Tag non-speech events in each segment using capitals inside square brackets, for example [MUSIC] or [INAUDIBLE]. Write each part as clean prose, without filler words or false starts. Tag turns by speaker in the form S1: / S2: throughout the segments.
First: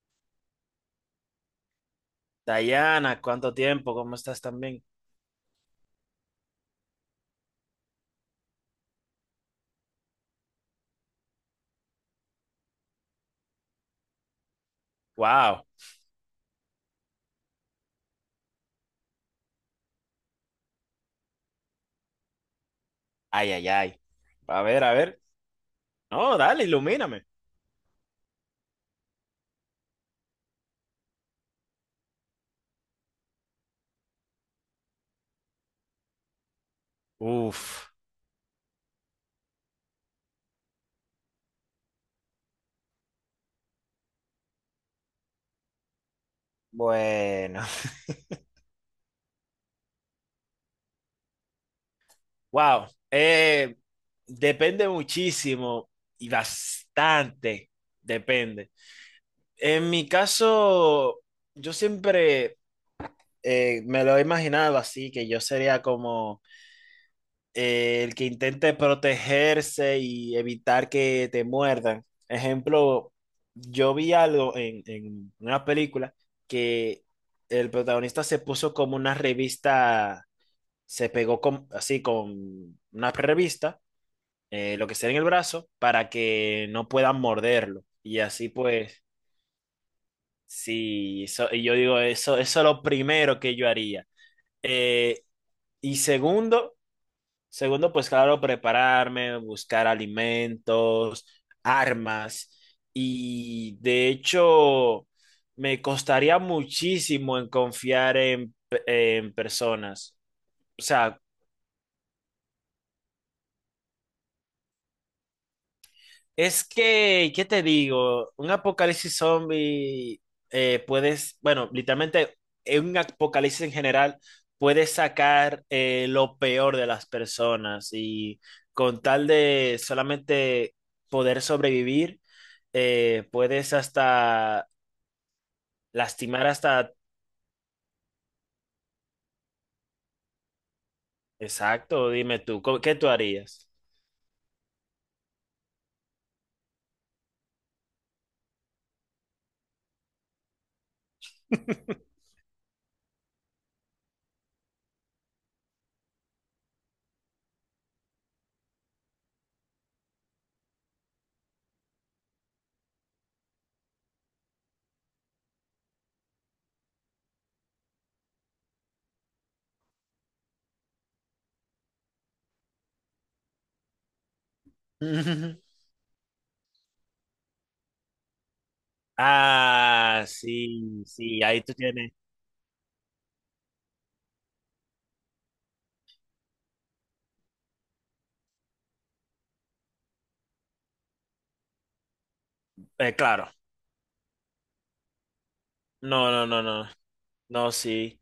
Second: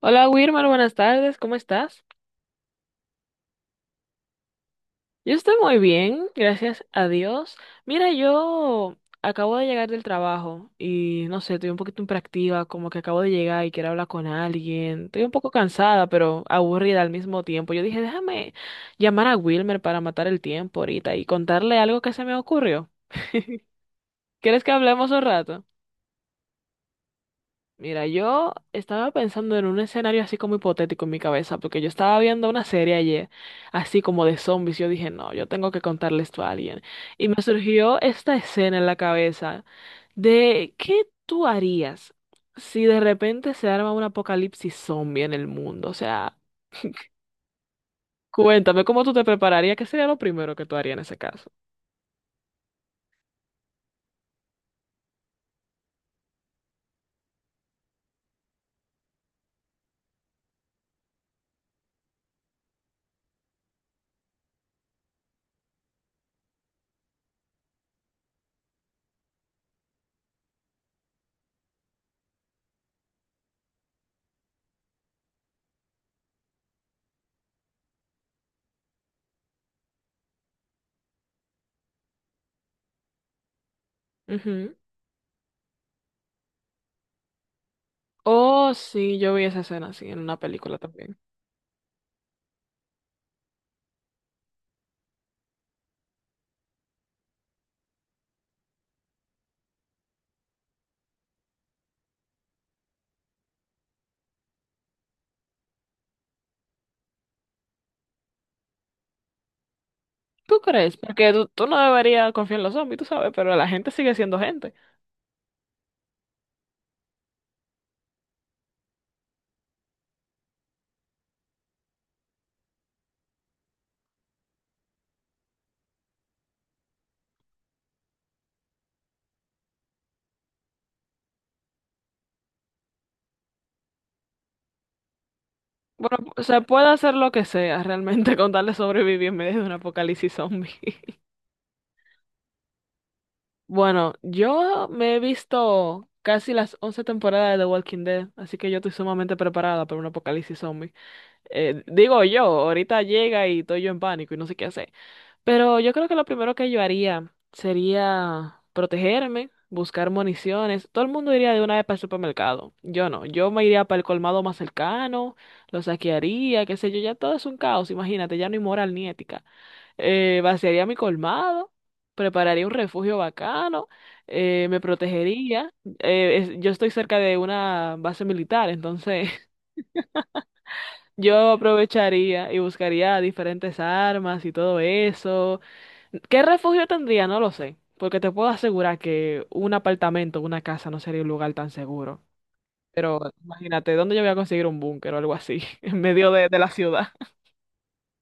S1: Hola Wilmar, buenas tardes, ¿cómo estás?
S2: Dayana, ¿cuánto tiempo? ¿Cómo estás también?
S1: Yo estoy muy bien, gracias a Dios. Mira, yo acabo de llegar del trabajo y no sé, estoy un poquito impractiva, como que acabo de llegar y quiero hablar con alguien. Estoy un poco
S2: Wow.
S1: cansada, pero aburrida al mismo tiempo. Yo dije, déjame llamar a Wilmer para matar el tiempo ahorita y contarle algo que se me ocurrió.
S2: Ay, ay, ay.
S1: ¿Quieres
S2: A
S1: que
S2: ver, a
S1: hablemos
S2: ver.
S1: un rato?
S2: No, dale, ilumíname.
S1: Mira, yo estaba pensando en un escenario así como hipotético en mi cabeza, porque yo estaba viendo una serie ayer, así como de zombies, y yo dije, no, yo tengo que contarle esto a alguien. Y me
S2: Uf.
S1: surgió esta escena en la cabeza de qué tú harías si de repente se arma un apocalipsis zombie en el mundo. O sea,
S2: Bueno. [LAUGHS]
S1: cuéntame cómo tú te prepararías, qué sería lo primero que tú harías en ese caso.
S2: Wow. Eh, Depende muchísimo y bastante. Depende. En mi caso, yo siempre me lo he imaginado así, que yo sería como el que intente protegerse y evitar que te muerdan. Ejemplo, yo vi algo en una película que el protagonista se puso como una revista, así con una revista,
S1: Ujú.
S2: lo que sea en el brazo, para que no puedan morderlo. Y así
S1: Oh,
S2: pues,
S1: sí, yo vi esa escena así en una película también.
S2: sí, y yo digo, eso es lo primero que yo haría. Eh, y segundo, Segundo, pues claro, prepararme, buscar alimentos, armas. Y de hecho, me costaría muchísimo en confiar en personas.
S1: ¿Tú
S2: O
S1: crees?
S2: sea,
S1: Porque tú no deberías confiar en los zombies, tú sabes, pero la gente sigue siendo gente.
S2: es que, ¿qué te digo? Un apocalipsis zombie, puedes, bueno, literalmente en un apocalipsis en general, puedes sacar lo peor de las personas y con tal de solamente poder sobrevivir, puedes hasta
S1: Bueno,
S2: lastimar
S1: se puede
S2: hasta...
S1: hacer lo que sea realmente [LAUGHS] con tal de sobrevivir en medio de un apocalipsis zombie. [LAUGHS]
S2: Exacto, dime tú, ¿qué tú harías?
S1: Bueno, yo me he visto casi las 11 temporadas de The Walking Dead, así que yo estoy sumamente preparada para un apocalipsis zombie. Digo yo, ahorita llega y estoy yo en pánico y no sé qué hacer. Pero yo creo que lo primero que yo haría sería protegerme, buscar municiones. Todo el mundo iría de una vez para el supermercado. Yo no, yo me iría para el colmado más cercano, lo saquearía, qué sé yo, ya todo es un caos, imagínate, ya no hay moral ni ética. Vaciaría mi colmado, prepararía un refugio bacano, me
S2: [LAUGHS]
S1: protegería. Yo estoy cerca de una base militar, entonces [LAUGHS]
S2: Ah, sí, sí,
S1: yo
S2: ahí tú tienes.
S1: aprovecharía y buscaría diferentes armas y todo eso. ¿Qué refugio tendría? No lo sé, porque te puedo asegurar que un apartamento, una casa no sería un lugar tan seguro.
S2: Eh,
S1: Pero
S2: claro,
S1: imagínate, ¿dónde yo voy a conseguir un búnker o algo así? [LAUGHS] En
S2: no,
S1: medio
S2: no,
S1: de
S2: no,
S1: la
S2: no.
S1: ciudad.
S2: No, sí.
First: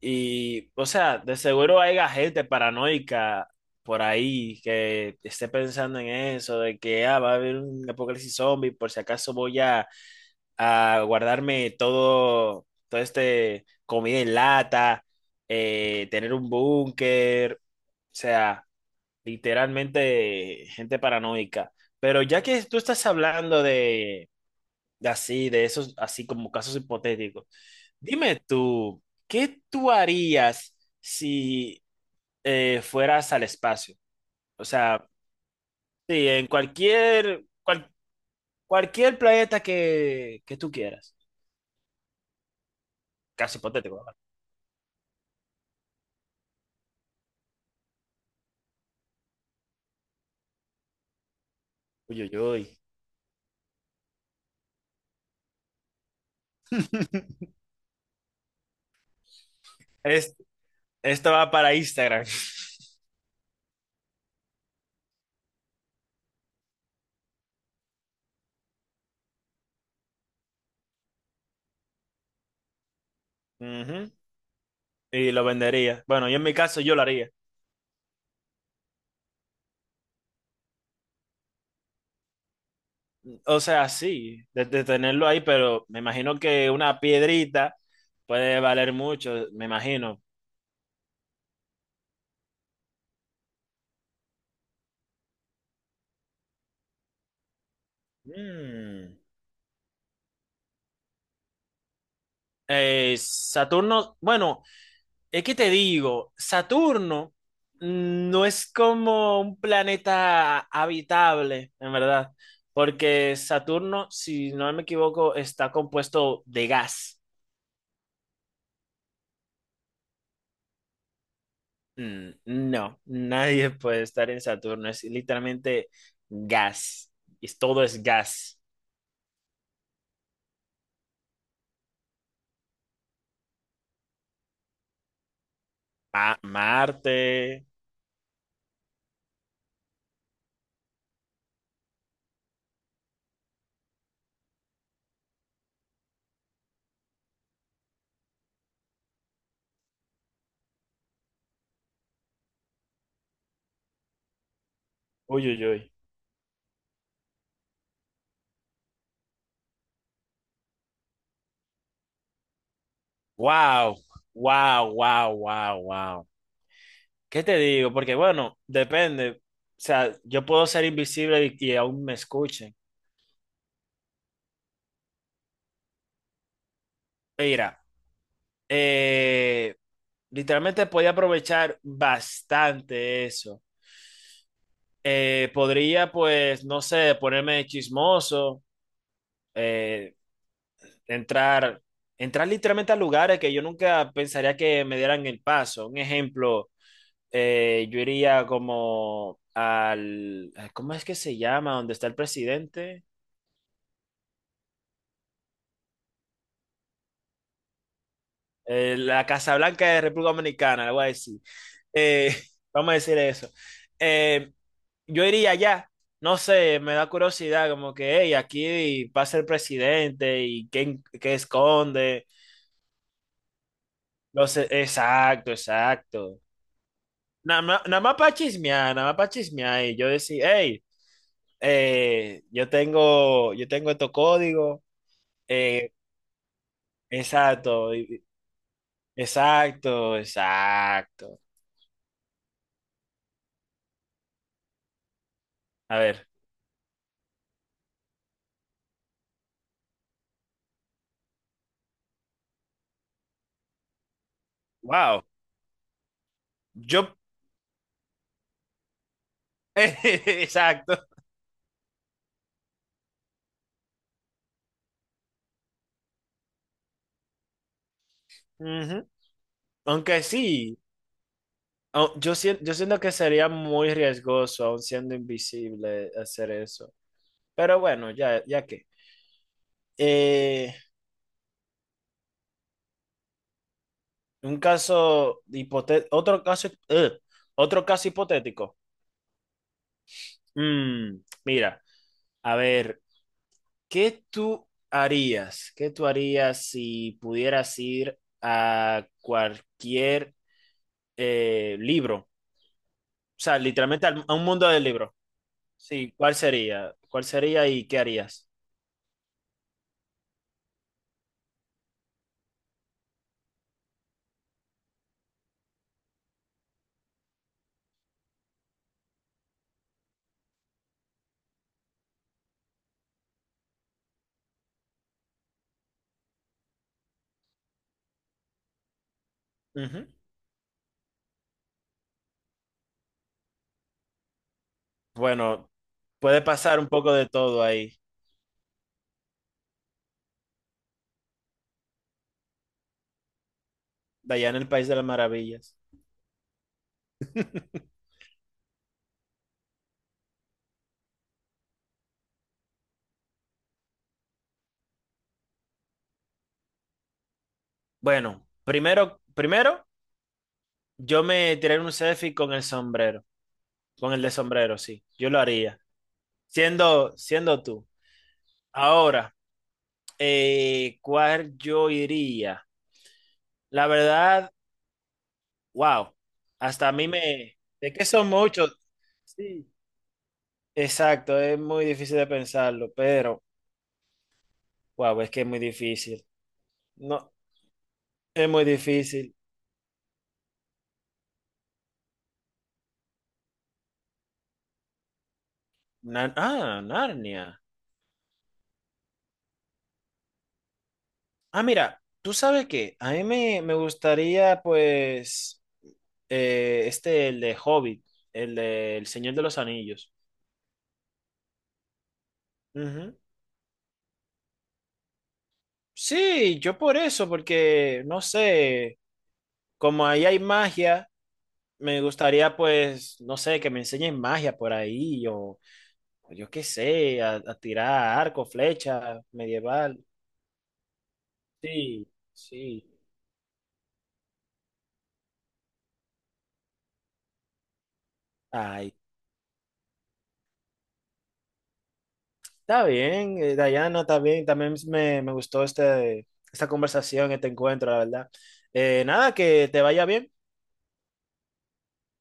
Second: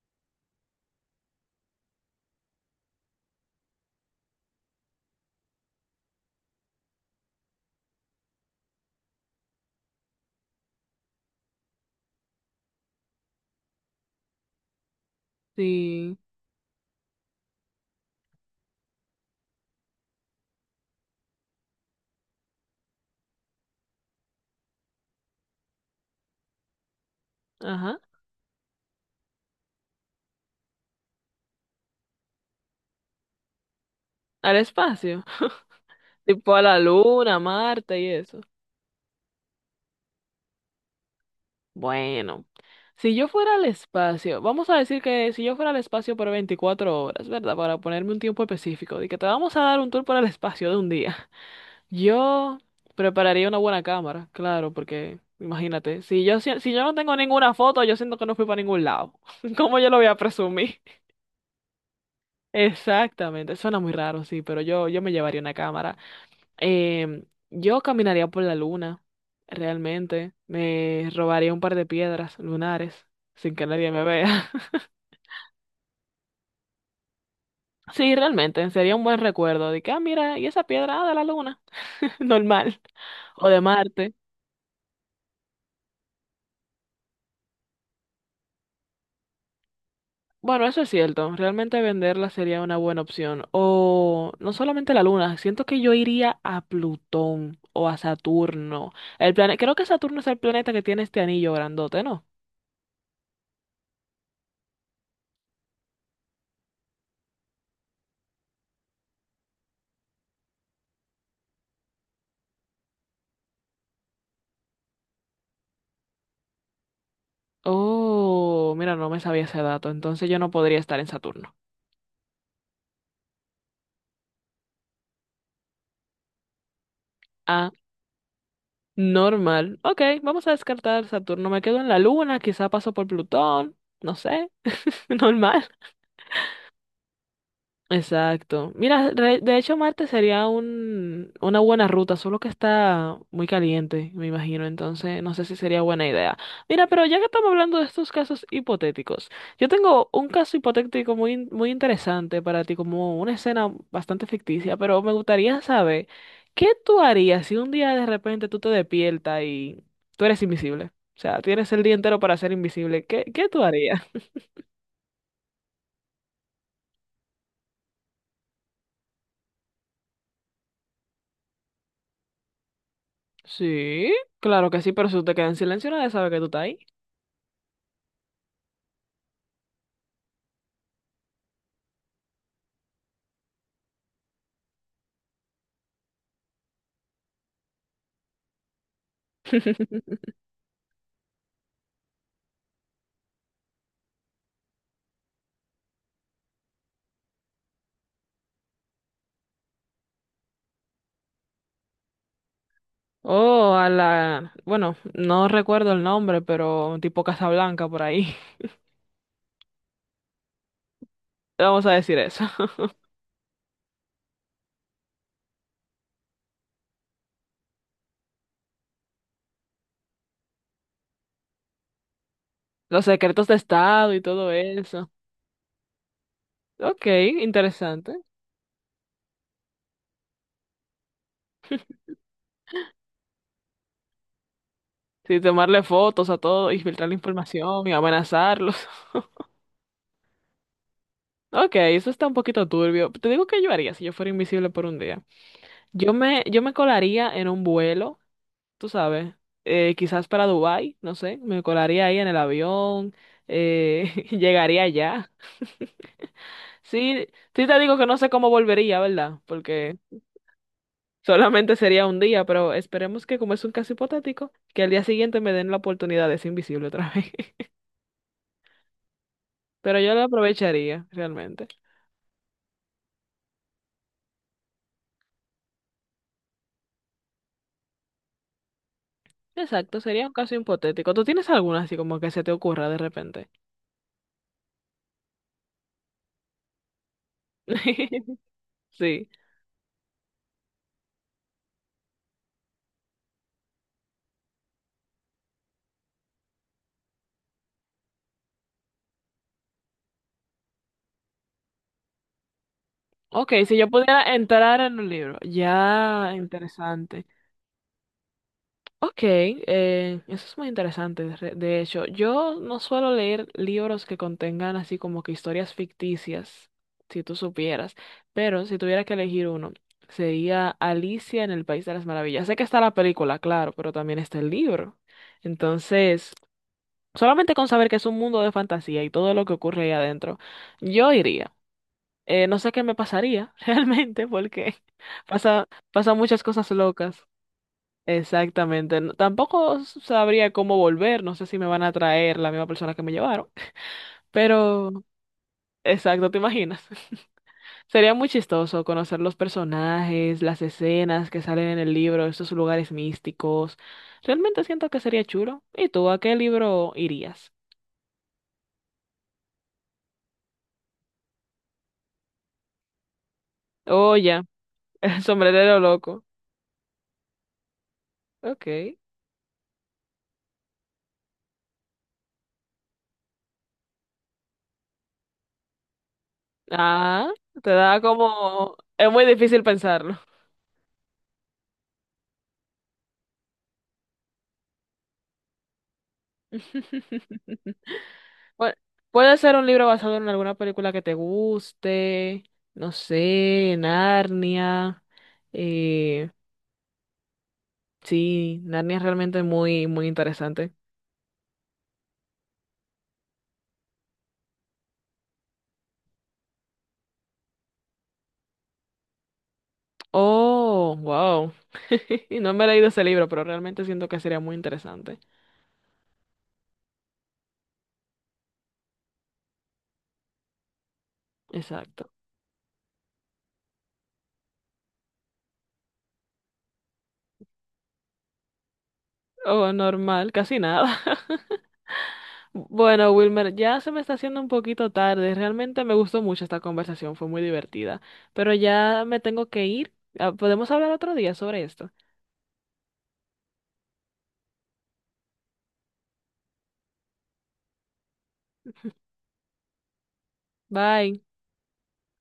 S2: Y, o sea, de seguro hay gente paranoica por ahí que esté pensando en eso, de que ah, va a haber un apocalipsis zombie, por si acaso voy a guardarme todo, este comida en lata,
S1: Sí,
S2: tener un búnker, o sea, literalmente gente paranoica. Pero ya que tú estás hablando de así, de esos, así como casos hipotéticos.
S1: ajá,
S2: Dime tú, ¿qué tú harías si fueras al espacio?
S1: al
S2: O sea,
S1: espacio,
S2: sí,
S1: tipo a la luna, Marte y eso.
S2: cualquier planeta que tú quieras.
S1: Bueno, si yo fuera
S2: Casi
S1: al
S2: hipotético, ¿verdad?
S1: espacio, vamos a decir que si yo fuera al espacio por 24 horas, ¿verdad? Para ponerme un tiempo específico, de que te vamos a dar un tour por el espacio de un día.
S2: Uy, uy,
S1: Yo
S2: uy.
S1: prepararía una buena cámara, claro, porque imagínate, si yo no tengo ninguna
S2: [LAUGHS]
S1: foto, yo siento que no fui para ningún lado. [LAUGHS] ¿Cómo yo lo voy a
S2: Es-
S1: presumir?
S2: esto va para Instagram.
S1: Exactamente, suena muy raro, sí, pero yo me llevaría una cámara. Yo caminaría por la luna, realmente. Me robaría un par de piedras lunares sin
S2: [LAUGHS]
S1: que nadie me
S2: Ujú.
S1: vea. [LAUGHS]
S2: Y lo vendería. Bueno, yo en mi caso yo lo haría.
S1: Sí, realmente, sería un buen recuerdo de que, ah, mira, y esa piedra, ah, de la luna, [LAUGHS] normal, o de
S2: O sea,
S1: Marte.
S2: sí, de tenerlo ahí, pero me imagino que una piedrita puede valer mucho, me imagino.
S1: Bueno, eso es cierto. Realmente venderla sería una buena opción. O no solamente la Luna, siento que yo iría a Plutón o a Saturno.
S2: Mm.
S1: Creo que Saturno es el planeta que tiene este anillo grandote, ¿no?
S2: Saturno, bueno, es que te digo, Saturno no es como un planeta habitable, en verdad, porque Saturno, si no me equivoco, está compuesto de gas.
S1: Oh, mira, no me sabía ese dato. Entonces yo no podría estar en Saturno.
S2: Mm, no, nadie puede estar en Saturno, es literalmente gas, y
S1: Ah,
S2: todo es gas.
S1: normal. Ok, vamos a descartar Saturno. Me quedo en la Luna, quizá paso por Plutón. No sé. [LAUGHS] Normal.
S2: Ah, Marte,
S1: Exacto. Mira, de hecho Marte sería una buena ruta, solo que está muy caliente, me imagino, entonces no sé si sería buena idea. Mira, pero ya que estamos hablando de estos casos hipotéticos, yo tengo un caso hipotético muy interesante para ti, como una escena bastante ficticia, pero me
S2: uy,
S1: gustaría
S2: uy, uy.
S1: saber, ¿qué tú harías si un día de repente tú te despiertas y tú eres invisible? O sea, tienes el día entero para ser invisible. Qué tú
S2: Wow,
S1: harías?
S2: wow. ¿Qué te digo? Porque bueno, depende. O sea, yo puedo ser invisible y aún me escuchen.
S1: Sí, claro que sí, pero si tú te quedas en silencio, nadie sabe que tú estás ahí.
S2: Mira, eh, literalmente podía aprovechar bastante eso. Podría, pues, no sé, ponerme chismoso, eh,
S1: [LAUGHS]
S2: entrar, entrar literalmente a lugares que yo nunca pensaría que me dieran el paso. Un ejemplo, yo iría como al, ¿cómo es que se llama? ¿Dónde está el presidente?
S1: Oh, a la, bueno, no recuerdo el nombre, pero tipo Casablanca por ahí. [LAUGHS]
S2: La Casa Blanca de República Dominicana, le voy a decir.
S1: Vamos a decir
S2: Eh,
S1: eso.
S2: [LAUGHS] vamos
S1: [LAUGHS]
S2: a decir eso. Eh, yo iría allá, no sé, me da curiosidad, como que, hey, aquí pasa el presidente y qué, qué esconde.
S1: Los secretos de Estado y
S2: No
S1: todo
S2: sé,
S1: eso.
S2: exacto, exacto.
S1: Ok,
S2: Nada más, nada
S1: interesante.
S2: más para chismear, nada más para chismear. Y yo decía, hey, yo tengo estos códigos.
S1: Sí, tomarle
S2: Eh,
S1: fotos a todo, y filtrar la información y
S2: exacto,
S1: amenazarlos. [LAUGHS]
S2: exacto, exacto.
S1: Ok, eso está un poquito turbio. Te digo que yo haría si yo fuera invisible por un día.
S2: A ver,
S1: Yo me colaría en un vuelo, tú sabes, quizás para Dubái, no sé, me colaría ahí en el avión, [LAUGHS] llegaría
S2: wow.
S1: allá.
S2: Yo,
S1: Sí, sí te digo que no sé cómo volvería, ¿verdad?
S2: [LAUGHS]
S1: Porque
S2: exacto.
S1: solamente sería un día, pero esperemos que como es un caso hipotético, que al día siguiente me den la oportunidad de ser invisible otra vez. [LAUGHS]
S2: Ujú.
S1: Pero yo
S2: Aunque
S1: la
S2: sí,
S1: aprovecharía, realmente.
S2: yo siento que sería muy riesgoso, aun siendo invisible, hacer eso. Pero bueno, ya, ya que.
S1: Exacto, sería un caso
S2: Eh,
S1: hipotético. ¿Tú tienes alguna así como que se te ocurra de repente?
S2: un caso hipotético, otro caso, ugh, otro caso
S1: [LAUGHS]
S2: hipotético.
S1: Sí.
S2: Mm, mira, a ver, ¿qué tú harías? ¿Qué tú harías si pudieras ir a cualquier libro? O
S1: Ok,
S2: sea,
S1: si yo
S2: literalmente
S1: pudiera
S2: a un mundo
S1: entrar
S2: de
S1: en un
S2: libros.
S1: libro,
S2: Sí,
S1: ya
S2: ¿cuál sería? ¿Cuál
S1: interesante.
S2: sería y qué harías?
S1: Ok, eso es muy interesante. De hecho, yo no suelo leer libros que contengan así como que historias ficticias, si tú supieras, pero si tuviera que elegir uno, sería Alicia en el País de las Maravillas. Sé que está la película, claro, pero también está el libro. Entonces, solamente con saber que es un mundo de fantasía y todo lo que ocurre ahí
S2: Ujú.
S1: adentro, yo iría. No sé qué me pasaría [LAUGHS] realmente porque [LAUGHS]
S2: Bueno,
S1: pasan muchas
S2: puede
S1: cosas
S2: pasar un poco
S1: locas.
S2: de todo ahí,
S1: Exactamente. No- Tampoco sabría cómo volver. No sé si me van a traer la misma persona que me llevaron.
S2: de allá en el País de
S1: Pero,
S2: las Maravillas.
S1: exacto, ¿te imaginas? [LAUGHS]
S2: [LAUGHS]
S1: Sería muy chistoso conocer los personajes, las escenas que salen en el libro, esos lugares místicos. Realmente siento que sería chulo. ¿Y tú a qué libro irías?
S2: Bueno, primero, primero, yo me tiré un selfie con el sombrero, con
S1: Oh,
S2: el de
S1: ya.
S2: sombrero,
S1: [LAUGHS]
S2: sí,
S1: El
S2: yo lo
S1: sombrerero
S2: haría,
S1: loco.
S2: siendo, siendo tú.
S1: Ok.
S2: Ahora, ¿cuál yo iría? La verdad, wow, hasta a mí
S1: Ah,
S2: me,
S1: te
S2: de
S1: da
S2: que son
S1: como...
S2: muchos,
S1: Es muy difícil
S2: sí,
S1: pensarlo.
S2: exacto, es muy difícil de pensarlo, pero wow, es que es muy difícil.
S1: [LAUGHS]
S2: No, es muy
S1: Pu-
S2: difícil.
S1: Puede ser un libro basado en alguna película que te guste, no sé, Narnia. Eh,
S2: Ah, Narnia.
S1: sí, Narnia es realmente muy interesante.
S2: Ah, mira, ¿tú sabes qué? A mí me, me gustaría, pues, este, el de Hobbit, el de El Señor de los Anillos.
S1: Oh, wow. [LAUGHS] No me he leído ese
S2: Ujú.
S1: libro, pero realmente siento que sería muy interesante.
S2: Sí, yo por eso, porque, no sé, como ahí hay magia, me
S1: Exacto.
S2: gustaría, pues, no sé, que me enseñen magia por ahí, o yo qué sé, a tirar arco, flecha
S1: Oh,
S2: medieval.
S1: normal, casi nada. [LAUGHS]
S2: Sí, sí.
S1: Bueno, Wilmer, ya se me está haciendo un poquito tarde. Realmente me gustó mucho esta conversación, fue muy divertida. Pero
S2: Ay,
S1: ya me tengo que ir. Ah, podemos hablar otro día sobre esto.
S2: está bien, Dayana, está bien. También me gustó este, esta conversación, este encuentro, la verdad. Nada, que te vaya bien.
S1: Bye.